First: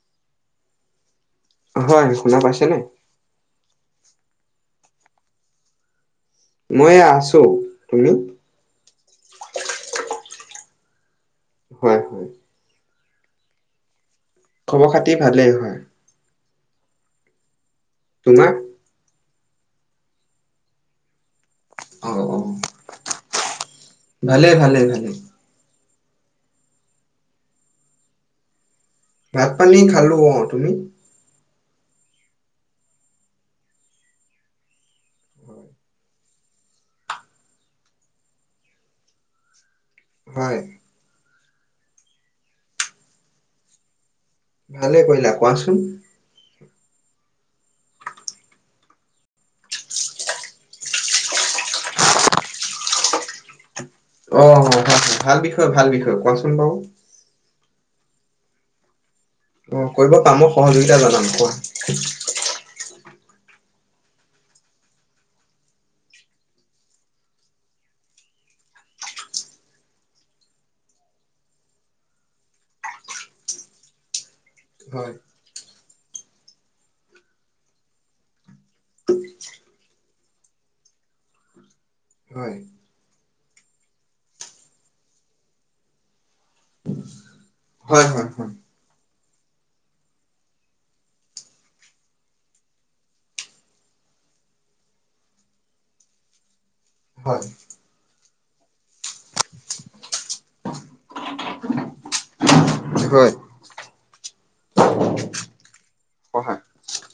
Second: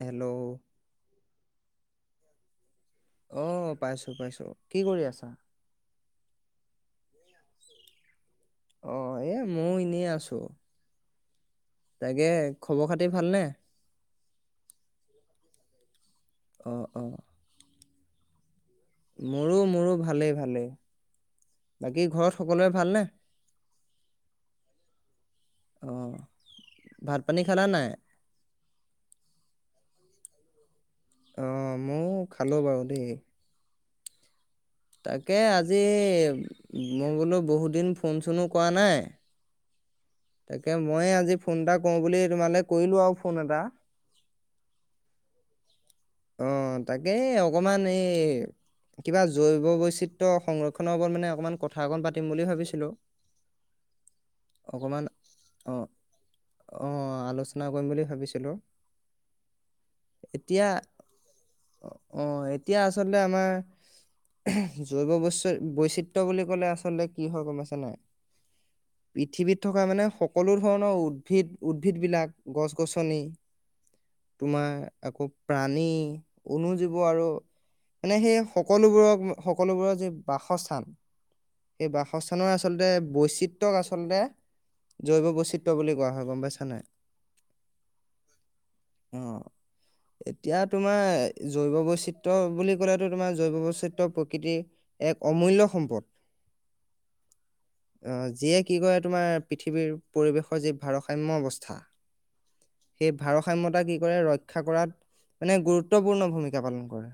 Hello হয় শুনা পাইছেনে? অ পাইছো পাইছো। কি কৰি আছা? বহিয়া আছো। তুমি? অ এ মইো এনেই আছো। হয় তাকে হয় খবৰ খাত তি ভালনে? খবৰ খাতি ভালেই হয়। অ অ তোমাৰ? মোৰো মোৰো ভালেই ভালেই। বাকী অ ঘৰত অ সকলোৰে ভালনে? ভালে ভালে। তেনেকে অ ভাত পানী খালা নাই? ভাত পানী খালো অ। তুমি? অ ময়ো খালো বাৰু দেই। তাকে আজি মই বোলো বহুত দিন ফোন চোনো কৰা নাই। হয় তাকে মই আজি ফোন এটা কও বুলি তোমালে কৰিলো আৰু ফোন এটা ভালে কৰিলা কোৱাচোন। অ তাকে অকমান এই কিবা জৈৱ বৈচিত্ৰ্য সংৰক্ষণৰ ওপৰত মানে অকমান কথা অকণ পাতিম বুলি ভাবিছিলোঁ। অ ভাল বিষয় ভাল বিষয় কোৱাচোন বাৰু। চনা কৰিম বুলি ভাবিছিলোঁ। অ কৰিব পাম সহযোগিতা হয় জতন আ কোৱা। আমাৰ জৈৱ বৈচ বৈচিত্ৰ বুলি কলে আচলতে কি হয় গম আছে নাই। পৃথিৱীত থকা মানে সকলো ধৰণৰ উদ্ভিদ উদ্ভিদবিলাক গছ-গছনি তোমাৰ হয় আকৌ ৰাণী অনুজীৱ আৰু মানে সেই সকলোবোৰক- সকলোবোৰৰ যি বাসস্থান সেই বাসস্থানৰ হয় আচলতে বৈচিত্ৰক আচলতে জৈৱ বৈচিত্ৰ বুলি কোৱা হয় গম পাইছ নে। হয়-হয়-হয়। অ'। এতিয়া তোমাৰ জৈৱ বৈচিত্ৰয় বুলি ক'লেতো তোমাৰ জৈৱ বৈচিত্ৰয় প্ৰকৃতিৰ এক অমূল্য সম্পদ। হয়। আহ যিয়ে কি কৰে তোমাৰ পৃথিৱীৰ পৰিৱেশৰ যি ভাৰসাম্যয় অৱস্থা হয় সেই হয় ভাৰসাম্যয় কি কৰে ৰক্ষা কৰাত মানে গুৰুত্বপূৰ্ণ ভূমিকা সহায় পালন কৰে।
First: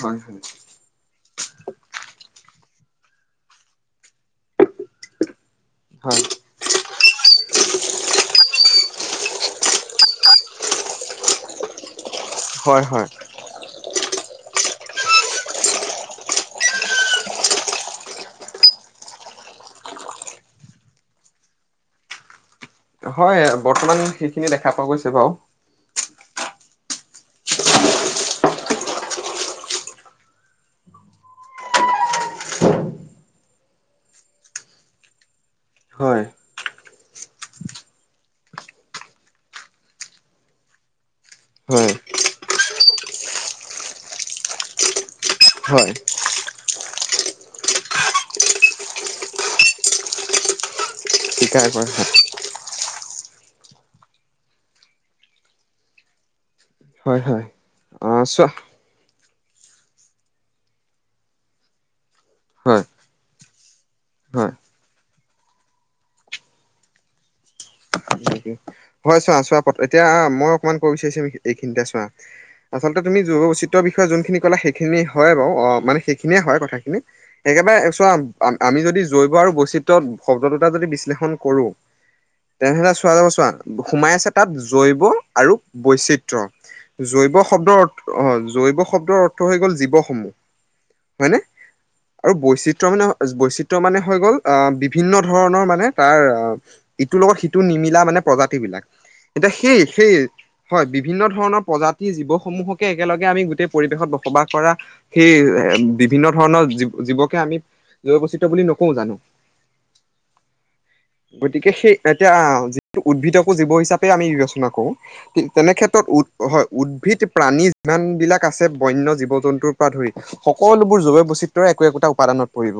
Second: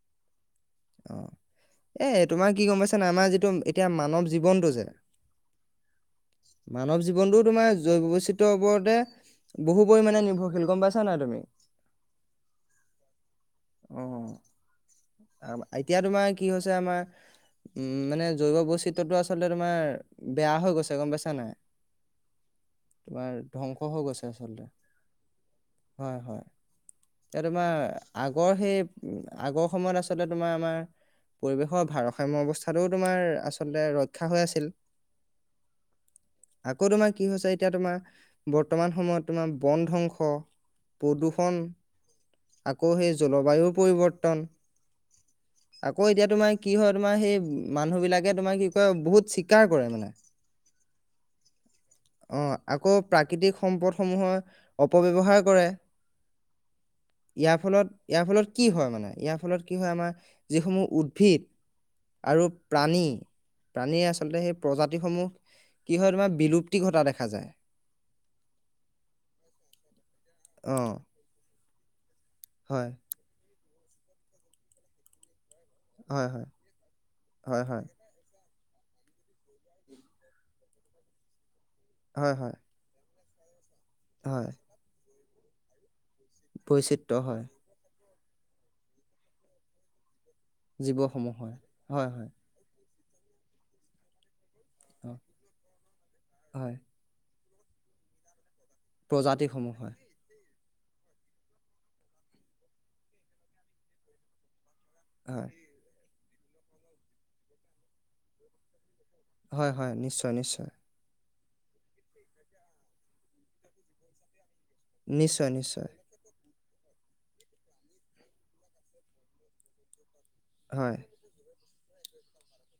হয় হয় অ' এ তোমাৰ কি গম পাইছা ন আমাৰ যিটো এতিয়া মানৱ জীৱনটো যে মানৱ জীৱনটো তোমাৰ জৈৱ বৈচিত্ৰয়ৰ ওপৰতে বহু পৰিমামানে নিৰ্ভৰশীল গম পাইছা নাই তুমি? অ হয় হয় হয় এতিয়া তোমাৰ কি হৈছে আমাৰ উম মানে জৈৱ বৈচিত্ৰটো আচলতে তোমাৰ বেয়া হৈ গৈছে গম পাইছা নাই তোমাৰ হয় ধ্বংস বৰ্তমান হৈ গৈছে সেইখিনি আচলতে দেখা পোৱা গৈছে বাৰু। হয় হয়। এতিয়া তোমাৰ আগৰ সেই আগৰ সময়ত আচলতে তোমাৰ আমাৰ পৰিৱেশৰ ভাৰসাম্য় অৱস্থাটোও তোমাৰ আচলতে ৰক্ষা হৈ আছিল হয় আকৌ তোমাৰ কি হৈছে এতিয়া তোমাৰ বৰ্তমান সময়ত তোমাৰ বন ধ্বংস প্ৰদূষ হয় আকৌ সেই জলবায়ুৰ পৰিৱৰ্তন হয় আকৌ এতিয়া তোমাৰ কি হয় তোমাৰ সেই মানুহবিলাকে তোমাৰ কি কয় বহুত চীকাৰ কৰে মানে। শিকাৰ পৰা অ আকৌ প্ৰাকৃতিক সম্পদসমূহৰ অপবেবহাৰ কৰে। হয় হয় ইয়াৰ ফলত আহ ইয়াৰ চোৱা ফলত কি হয় মানে ইয়াৰ ফলত কি হয় আমাৰ যিসমূহ উদ্ভিদ আৰু হয় প্ৰাণী প্ৰাণীয়ে আচলতে হয় সেই প্ৰজাতিসমূহ কি হয় তোমাৰ বিলুপ্তি ঘটা দেখা যায়। হয় চোৱা চোৱা পত এতিয়া মই অ অকমান কব বিচাৰিছো নেকি এইেখিনিতে চোৱা হয় আচলতে তুমি যোৱা উচিত। ৰ বিষয়ে যোনখিনি কলা সেখিনি হয় বাৰু। অ মানে সেইখিনিয়ে হয় কথাখিনি হয় হয় একেবাৰে চোৱা আমি যদি জৈৱ আৰু বৈচিত্ৰ শব্দ দুটা যদি বিশ্লেষণ কৰোঁ হয় হয়। [unintelligible] ছোৱা। সোমাই আছে তাত হয় জৈৱ আৰু বৈচিব। বৈচিত্ৰ জৈৱ হয় শব্দৰ অ' জৈৱ শব্দৰ অৰ্থ হৈ গ'ল জীৱসমূহ। জীৱসমূহ হয়নে? হয় হয় হয় আৰু বৈচিত্ৰ মানে বৈচিত্ৰ মানে হৈ গ'ল অ' বিভিন্ন ধৰণৰ মানে তাৰ হয় ইটোৰ লগত সিটো সিটো নিমিলা মানে প্ৰজা বিলাক। এতিয়া প্ৰজাতিসমূহ সেই, হয় সেই হয় বিভিন্ন ধৰণৰ প্ৰজাতি জীৱসমূহকে একেলগে আমি গোটেই পৰিৱেশত বসবাস কৰা সেই হয় বি বিভিন্ন ধৰণৰ জীৱ, জীৱকে আমি জৈৱৈচিত্ৰ বুলি নকওঁ জানো। হয় হয় নিশ্চয়, নিশ্চয়। গতিকে সেই এতিয়া উদ্ভিদকো জীৱ হিচাপেই আমি বিবেচনা কৰোঁ। কৰোঁ নিশ্চয় নিশ্চয় তেনেক্ষেত্ৰত হয় উদ্ভিদ, প্ৰাণী যিমান বিলাক আছে, বন্য জীৱ জন্তুৰ পৰা ধৰি। হয় সকলোবোৰ জৈৱ বৈচিত্ৰ। ৰ একো একোটা উপাদানত পৰিব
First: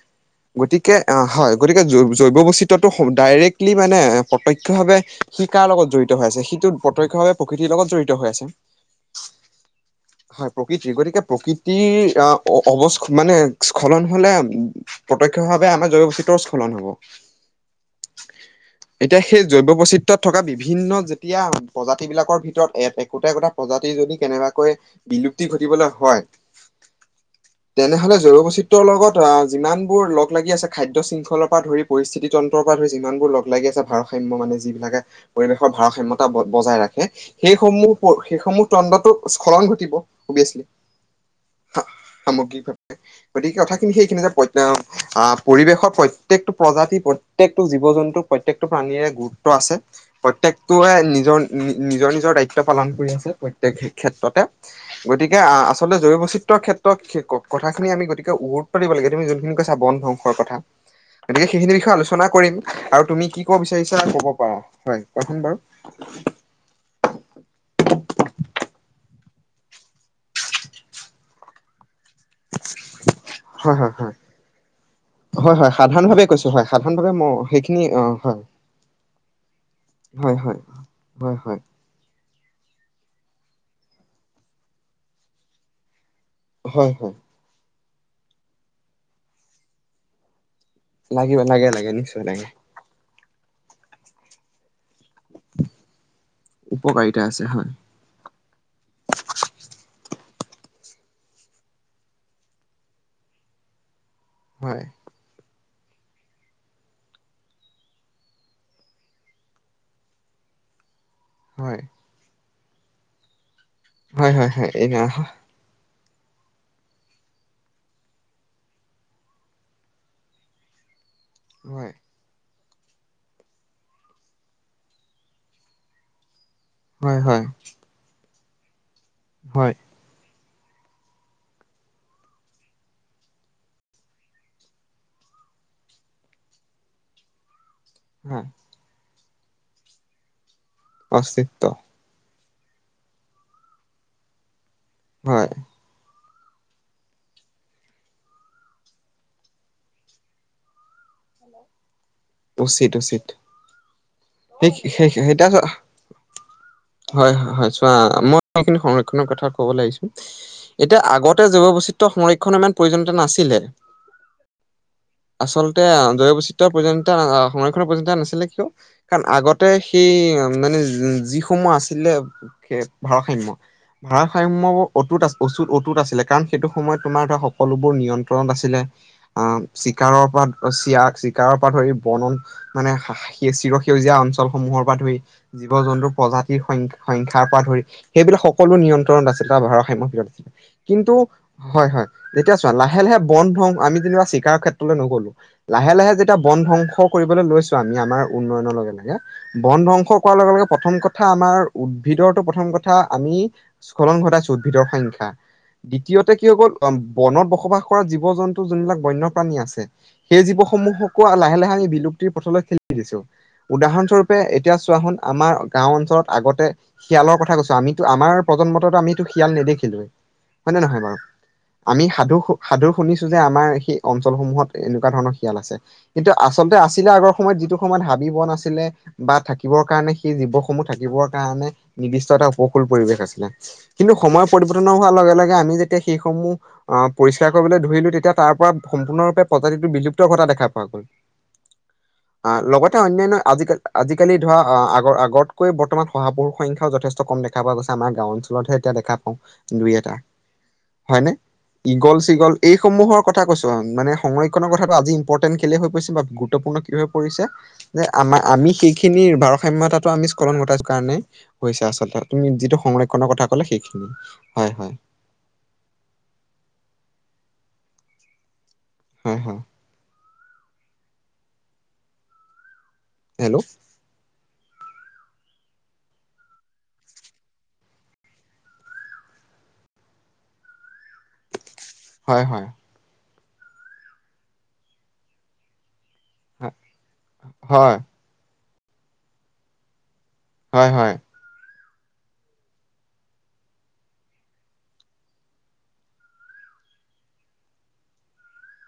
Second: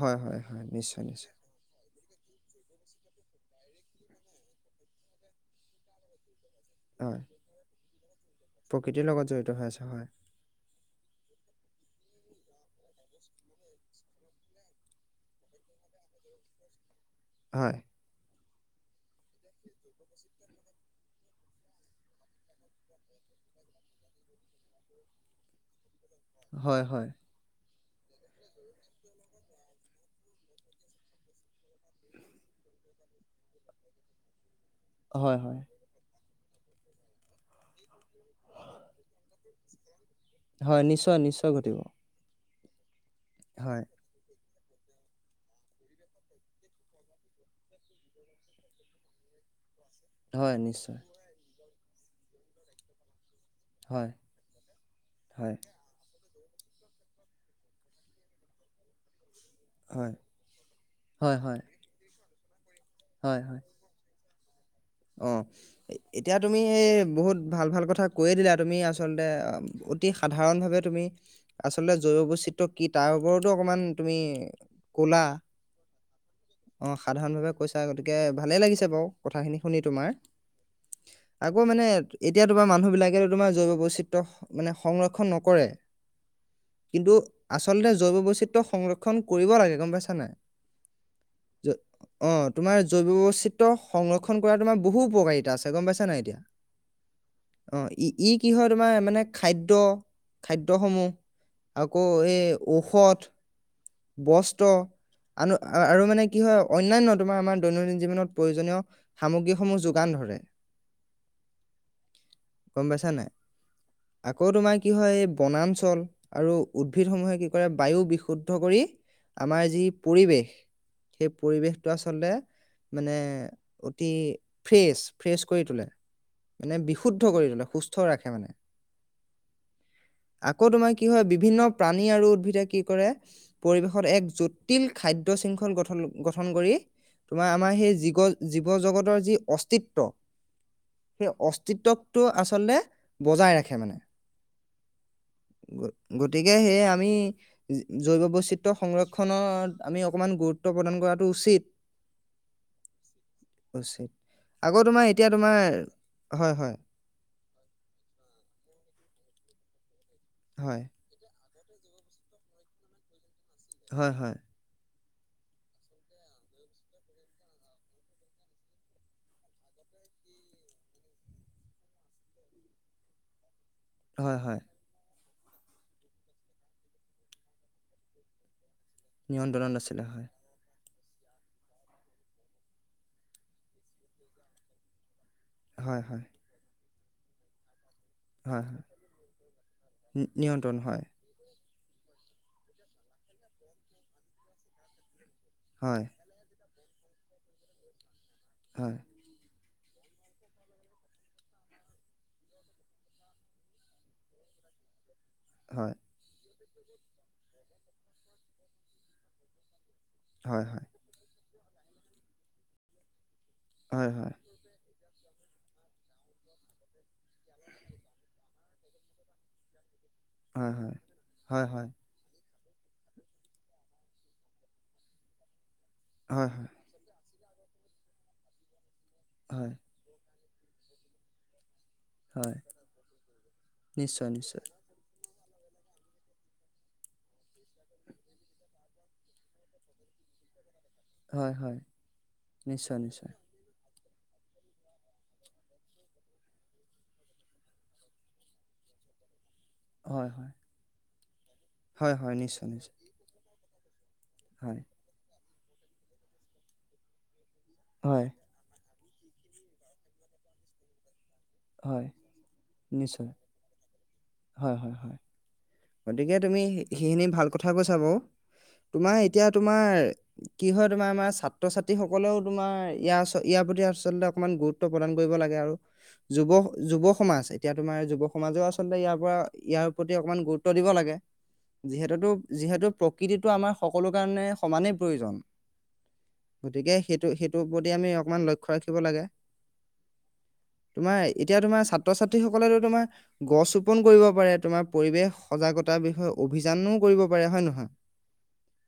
হয় হয় হয় গতিকে নিশ্চয় অঁ নিশ্চয় হয় গতিকে। জৈ-জৈৱ বৈচিত্ৰটো ডাইৰেক্টলি মানে প্ৰত্যক্ষ ভাৱে, সি কাৰ লগত জড়িত হৈ আছে? প্ৰত্যক্ষ হয় ভাৱে প্ৰকৃতিৰ লগত জৰিত হৈ আছে প্ৰকৃতিৰ লগত জড়িত হৈ আছে হয় কওক। প্ৰকৃতি গতিকে প্ৰকৃতিৰ অৱস্খখলন মানে স্খলন হলে প্ৰত্যক্ষ ভাৱে আমাৰ জৈৱ পবৈচিত্ৰৰো স্খলন হব। হয়। [unintelligible] এতিয়া সেই জৈৱ বৈচিত্ৰত থকা বিভিন্ন যেতিয়া প্ৰজাতি বিলাকৰ ভিতৰত একোটা, একোটা প্ৰজাতিৰ যদি কেনেবাকৈ বিলুপ্তি ঘটিবলৈ হয় হয় হয়। তেনেহলে জৈৱ বৈচিত্ৰৰ লগত অঁ যিমানবোৰ লগ-লাগি আছে খাদ্য শৃংখলৰ পৰা ধৰি পৰিস্থিতি, তন্ত্ৰৰ পৰা ধৰি, যিমানবোৰ লগ লাগি আছে। ভাৰসাম্য মানে যিবি থাকে হয় হয় পৰিৱেশৰ ভাৰসাম্য বজাই ৰাখে সেইসমূহ সেইসমূহ অন্ন্ত্ৰটো স্খলন ঘটিব। অভিয়াচলি হয় নিশ্চয় নিশ্চয় ঘটিব। সামগ্ৰিকভাৱে গতিকে হয় কথাখিনি সেইখিনি‌ যে পই আঁ পৰিৱেশৰ প্ৰতেকটো প্ৰজাতি, প্ৰত্যেকটো জীৱ জন্তু প্ৰত্যেক প্ৰাণীযৰে গুৰুত্ব আছে। হয় প্ৰত্যেকটোৱে নিশ্চয় নিজৰ নিজৰ নিজৰ দায়িত্ব পালন কৰি আছে। প্ৰত্যেক হয় ক্ষেত্ৰতে গতিকে হয় আচলতে জৈৱ ক্ষেত্ৰত কথাখি আম গতিে গুৰুত্ব দিব লাগে তুমি যোনখিনি বন হয় ধ্বংসৰ কথা হয় গতিকে হয় সেইখিনিৰ বিষয়ে আলোচনা আলোচনা কৰিম আৰু তুমি কি ক'ব পাৰা হয় কোৱাচোন অঁ বাৰু এতিয়া তুমি বহুত ভাল ভাল কথা কৈয়ে দিলা তুমি আচলতে অতি সাধাৰণ ভাৱে তুমি আচলতে জৈৱ বৈচিত্ৰ্য কি তাৰ ওপৰতো হয় অকমান হয় হয় তুমি কলা হয় হয় সাধাৰণ ভাৱে কৈছো হয় অঁ সাধাৰণ মই ভাৱে কৈছা সেইখিনি অ গতিকে হয় ভালে লাগিছে বাৰু কথাখিনি শুনি তোমাৰ, হয় হয় হয় আকৌ হয় মানে এতিয়া তোমাৰ মানুহ বিলাকে তোমাৰ জৈৱ বৈচিত্ৰ্য মানে সংৰক্ষণ নকৰে হয় কিন্তু হয় আচ আচলতে জৈৱ বৈচিত্ৰ্য সংৰক্ষণ কৰিব লাগে গম পাইছা নে নাই? লাগিব লাগে লাগে নিশ্চয় লাগে জৈ-অ', তোমাৰ জৈৱবৈচিত্ৰ্য সংৰ কৰা তোমাৰ বহু উপকাৰিতা আছে গম পাইছা নে নাই এতিয়া? উপকাৰিতা আছে হয় অ', ই-ই কি হয়, তোমাৰ মানে খাদ্য খাদ্যসমূহ, আকৌ এই ঔষধ বস্ত্ৰ হয় আন আ-আৰু মানে কি হয়, অন্যান্য তোমাৰ আমাৰ দৈনন্দিন জীৱনত প্ৰয়োজনীয় সামগ্ৰীসমূহ যোগান ধৰে। হয়। গম পাইছা নে নাই? হয় আকৌ হয় তোমাৰ কি না- হয়, এই বনাঞ্চল আৰু উদ্ভিদসমূহে কি কৰে, বায়ু বিশুদ্ধ কৰি আমাৰ যি পৰিৱেশ সেই পৰিৱেশটো হয় আচলতে মানে অতি ফ্ৰেছ, ফ্ৰেচ কৰি তোলে। মানে হয় বিশুদ্ধ হয় কৰি তুলে সুস্থ ৰাখে মান হয়। আকৌ তোমাৰ কি হয় বিভিন্ন প্ৰাণী আৰু উদ্ভিদে কি কৰে পৰিৱেশত এক জটিল খাদ্যয় শৃংখল গঠন গঠন কৰি তোমাৰ আমাৰ সেই হয় জীৱ জগতৰ যি অস্তিত্ব। সেই অস্তিত্ব অস্তিত্বকটো আচল আচলতে বজাই ৰাখে মানে। হয়। গ- গতিকে সেয়ে আমি জৈৱ বৈচিত্ৰয় সংৰক্ষণত আমি অকমান গুৰুত্ব প্ৰদান কৰাটো উচিত। উচিত, উচিত। উচিত আকৌ তোমাৰ এতিয়া সেইৱা তোমাৰ হয়, হয় হয় হয়, হয় চোৱা মই সখিন সং কনৰ কথা ক'ব লাগিছে। হয় এতিয়া আগত জৈৱবৈচিত্ৰ সংৰক্ষণৰ ইমান প্ৰয়োজনীয়া নাছিল। হয়, হয়। আচলতে জৈৱ বৈচিত্ৰ পৰন্ত সংৰক্ষণৰ পৰ্যন্তা নাছিলে কিয় কাৰণ আগতে সেই মানে যিসমূহ আছিলে সে ভাৰসাম্য হয় হয় ভাৰসাম্যৰ অটুত আ অচুত অতুত আছিলে কাৰণ সেইটো সময়ত তোমাৰ ধৰ সকলোবোৰ নিয়ন্ত্ৰণত আছিলে। অ নিয়ন্ত্ৰণত আছিলে চিকাৰৰ হয় পৰা চিয়াক। চিকাৰৰ পৰা ধৰি। বৰ্ণন মানে চিৰসেউজীয়া অঞ্চলসমূহৰ পৰা ধৰি। জীৱ হয় জন্তুৰ হয় প্ৰজাতিৰ সংখ্যা। সংখ্যাৰ পৰা ধৰি। সেইবিলাক হয় সকলো হয় নিয়ন্ত্ৰণত আছিলে বা ভাৰ সাম্য ভিতৰত নি- আছিলে নিয়ন্ত্ৰণ হয় কিন্তু। হয় হয় এতিয়া চোৱা লাহে লাহে বন্ধ হওঁ আমি যেনিবা চিকাৰৰ ক্ষেত্ৰলৈ নগলো। লাহে হয় লাহে যেতিয়া বন ধংস। কৰিবলৈ লৈছোঁ আমি আমাৰ। উন্নয়নৰ লগে হয় নাগে। বন ধ্বংস কৰাৰ লগে লগে প্ৰথম কথা আমাৰ উদ্ভিদৰ টো প্ৰথম কথা আমি স্খলন ঘটাইছো উদ্ভিদৰ সংখ্যা। হয়, দ্বিতীয়তে কি হৈ গল। অ, বনত বসবাস কৰা জীৱ জন্তু যোনবিলাক বন্যপ্ৰাণী আছে। সেই হয়, হয়, জীৱসমূহক লাহে লাহে। আমি বিলুপ্তিৰ পথলৈ খেলি দিছো। উদাহৰণ হয়, হয়, স্বৰূপে এতিয়া চোৱা হন। আমাৰ গাঁও অঞ্চলত আগতে শিয়ালৰ কথা কৈছো আমিতো আমাৰ প্ৰজন্মতো আমিতো শিয়াল নেদেখিলোয়ে। হয় নে নহয় বাৰু হয়, হয়, আমি সাধু সাধু শুনিছো যে আমাৰ সেই অঞ্চলসমূহত এনেকুৱা ধৰণৰ শিয়াল আছে। কিন্তু হয় হয়। আচলতে আছিলে আগৰ সময়ত যিটো সময়ত হাবিবন আছিলে। বা হয়, থাকিবৰ কাৰণে। সেই জীৱসমূহ থাকিবৰ কাৰণে নিৰ্দিষ্ট এটা হয়, উপকূল পৰিৱেশ আছিলে কিন্তু নিশ্চয়, সময় নিশ্চয়। পৰিৱৰ্তন হোৱাৰ লগে লগে আমি যেতিয়া সেইসমূহ আহ পৰিষ্কাৰ কৰিবলৈ ধৰিলো তেতিয়া তাৰ পৰা সম্পূৰ্ণৰূপে প্ৰজাতিটো বিলুপ্ত ঘটা দেখা পোৱা গ'ল। হয়, হয়, আহ লগতে নিশ্চয়, অন্যান্য নিশ্চয়। আজিকালি আজিকালি ধৰা আগৰ আগতকৈ বৰ্তমান শহাপহুৰ সংখ্যাও যথেষ্ট কম দেখা পোৱা গৈছে আমাৰ গাও অঞ্চলতহে এতিয়া দেখা পাওঁ। দুই এটা। হয়, হয়, হয়নে? হয়, ইগল হয়, চিগল নিশ্চয়, নিশ্চয়। এইসমূহৰ কথা কৈছ অ মানে সময়ক্ষণৰ হয়, কথাটো আজিম পৰ্টেন খলি হৈ পৰিছে বা গুৰুত্বপূৰ্ণ কি হৈ পৰিছে যে হয়, আমাৰ আমি স খিনিৰ ভাৰসাম্যতাতো আমি স্খলন ঘটাইছো কাৰণে হৈছে হয়, আচলতে তুমি যিটো নিশ্চয়। সংৰক্ষনৰৰ কথা কলে সেইখিনি হয় হয় গতিকে তুমি সেইখিনি ভাল কথা কৈছ ব তোমাৰ হয় এতিয়া হয় তোমাৰ কি হয় তোমাৰ আমাৰ ছাত্ৰ ছাত্ৰী সকলেও তোমাৰ ইয়াৰ আ ইয়াৰ হেল্ল' প্ৰতি আচলতে অকমান গুৰুত্ব প্ৰদান কৰিব লাগে আৰু যুৱ যুৱ সমাজ এতিয়া তোমাৰ যুৱ সমাজেও আচলতে ইয়াৰ পৰা ইয়াৰ প্ৰতি অকণমান গুৰুত্ব ত দিব লাগে যিহেতুো হয় হয় যিহেতু প্ৰকৃতিটো আমাৰ সকলো কাৰণে সমানেই প্ৰয়োজন। হয় গতিকে সেইটো সেইটোৰ প্ৰতি হয় আমি অকমান লক্ষ্য [inaudible] হয় হয় তোমাৰ এতিয়া তোমাৰ- ছাত্ৰ ছাত্ৰীসকলেো তোমাৰ গছ ৰোপন কৰিব পাৰে তোমাৰ পৰিৱেশ। সজাগতাৰ বিষয়ে অভিযানো কৰিব পাৰে হয় নহয়।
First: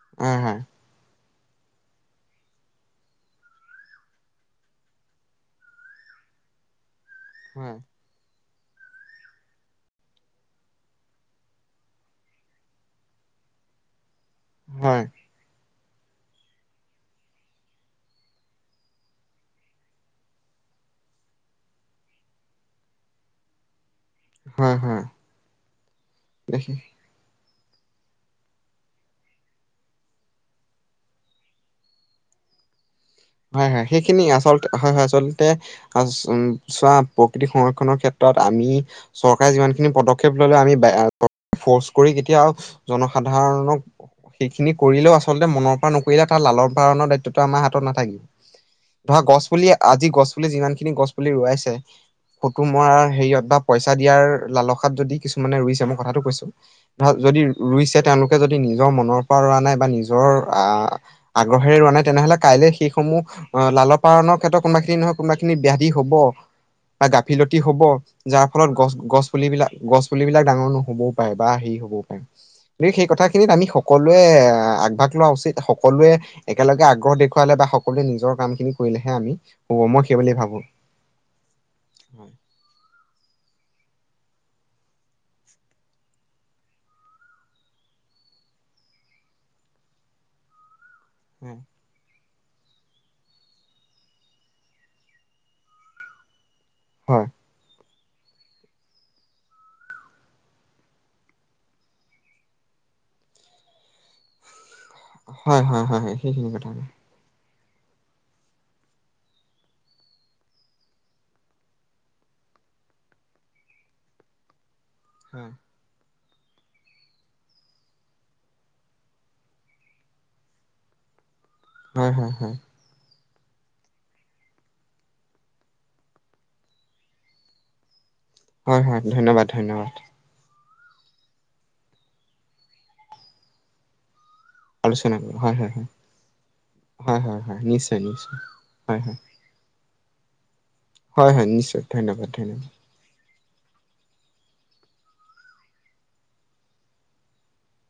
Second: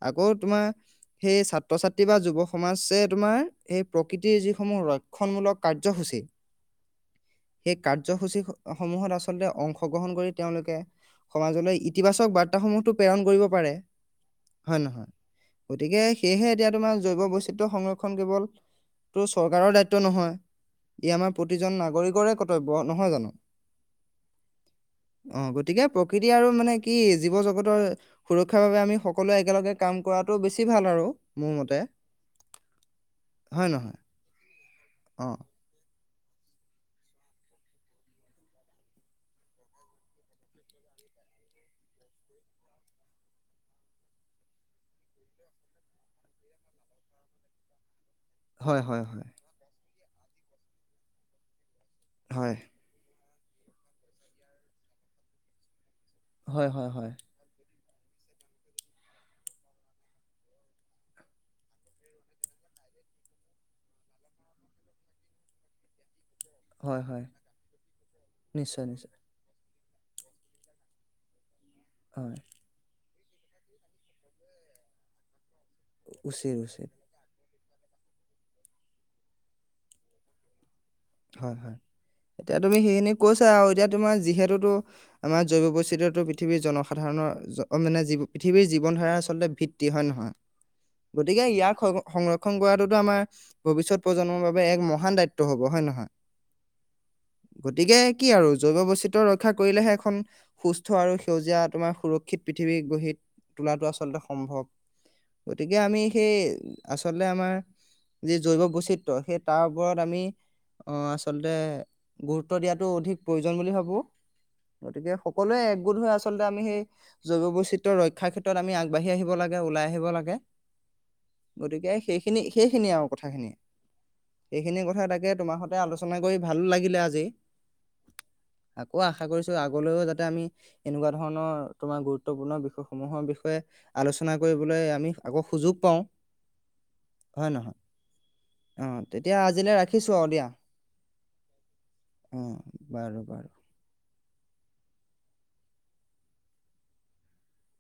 আকৌ হয় তোমাৰ- সেই ছাত্ৰ ছাত্ৰী বা যুৱ সমাজছে তোমাৰ সেই প্ৰকৃতিৰ যিসমূহ ৰক্ষণমূলক কাৰ্যসূচী সেই হয় কাৰ্যসূচী সমূহত আচলতে অংশগ্ৰহণ কৰি তেওঁলোকে সমাজলৈ ইতিবাচক বাৰ্তাসমূহতো প্ৰেৰণ কৰিব পাৰে হয় নহয় গতিকে সেয়েহে এতিয়া তোমাৰ জৈৱ বৈচিত্ৰয় সংৰক্ষণ কেৱল তটো চৰকাৰৰ দায়িত্ব নহয় ই আমাৰ প্ৰতিজন নাগৰিকৰে কৰ্তব্য নহয় জানো হয় হয় অ গতিকে আৰু দেখি মানে কি জীৱ জগতৰ সুৰক্ষাৰ বাবে আমি সকলোৱে একেলগে কাম কৰাটো বেছি ভাল আৰু মোৰ মতে হয় হয় সেইখিনি আচলতে হা হা অ আচলতে চোৱা প্ৰকৃতিক সংৰক্ষণৰ ক্ষেত্ৰত আমি চৰকাৰে যিমানখিনি পদক্ষেপ ললে আমি ফৰ্চ কৰি কেতিয়াও জনসাধাৰণক সেইখিনি কৰিলেও আচলতে মনৰ পৰা নকৰিলে তাৰ লালন পালনৰ দায়িত্বতটো আমাৰ হাতত নাথাকিব হয় হয় ধৰা হয় গছ পুলি আজি গছ পুলি যিমান খিনি গছ পুলি ৰোৱাইছে। হয় ফটো মৰা হেৰিয়ত বা পইচা দিয়াৰ লালসাত যদি কিছুমানে ৰুইছে মোক- কথাটো কৈছো হয় হয় ধ হয় যদি ৰুইছে তেওঁলোকে যদি নিজৰ মনৰ পৰা ৰোৱা নাই বা নিজৰ আহ আগ্ৰহেৰে ৰোৱা নাই তেনেহলে কাইলে শি সমূহ আহ লাল পালনৰ ক্ষেত্ৰত কোনোবাখিনি নহয় কোনোবাখিনি ব্যাধি হব। হয় বা হয় গাফিলতি হব যাৰ ফলত নিশ্চয় গছ নিশ্চয় গছ পুলিবিলাক গছ পুলিবিলাক ডাঙৰ নহ'বও পাৰে বা হেৰি, হব গকে হয় সেই কথা। সেইখিনিত আমি সকলোৱে আগভাগ লোৱা উচিত সকলোৱে উচিত একেলগে উচিত আগ্ৰহ দেখুৱ খোৱালে বা হক সকলোৱে নিজৰ কামখিনি কৰিলেহে আমি হ'ব মই সেইব ভাবো হয় হয় এতিয়া তুমি সেইখিনি কৈছা আৰু এতিয়া তোমাৰ যিহেতুতো আমাৰ জৈৱ বৈচিতয়তো পৃথিৱীৰ জনসাধাৰণৰ মানে জীৱ পৃথিৱীৰ জীৱন ধাৰা আচলতে ভিত্তি হয়ে নহয় গতিকে ইয়াক সংৰক্ষণ কৰাটো আমাৰ ভৱিষ্যত প্ৰজন্মৰ বাবে এক মহান দায়িত্ব হ'ব হয় নহয় হয় গতিকে কি আৰু জৈৱ বৈচিত্ৰ্য ৰক্ষা কৰিলেহে এখন সুস্থ আৰু সেউজীয়া তোমাৰ সুৰক্ষিত পৃথিৱী গঢ়ি তোলাটো আচলতে সম্ভৱ হয় গতিকে হয় হয় আমি হয় সেই সেইখিনি কথা হয় আচলতে আমাৰ যি জৈৱ বৈচিত্ৰয় সেই তাৰ ওপৰত আমি অঁ আচলতে গুৰুত্ব দিয়াটো অধিক প্ৰয়োজন বুলি ভাবোঁ গতিকে সকলোৱে একগোট হৈ আছে আচলতে আমি সেই জৈৱ বৈচিত্ৰয় ৰক্ষাৰ ক্ষেত্ৰত আমি আগবাঢ়ি আহিব লাগে ওলাই আহিব লাগে গতিকে হয় হয় সেইখিনি সেইখিনিয় আৰু কথা খিনিয়ে এইেইখিনি কথা তাকে তোমাৰ আলোচনা কৰি ভাল লাগিলে আজি হয় আকৌ হয় আশা ধন্যবাদ কৰিছো ধন্যবাদ আগলৈও যাতে আমি এনেকুৱা ধৰণৰ তোমাৰ গুৰুত্বপূৰ্ণ বিষয়সমূহৰ বিষয়ে আলোচনা আলোচনা হয় হয় হয় হয় হয় হয় নিশ্চয় নিশ্চয় হয় হয় [unintelligible] ৰাখিছোঁ আৰু দিয়া হয় হয় নিশ্চয় ধন্যবাদ অ ধন্যবাদ বাৰু বাৰু।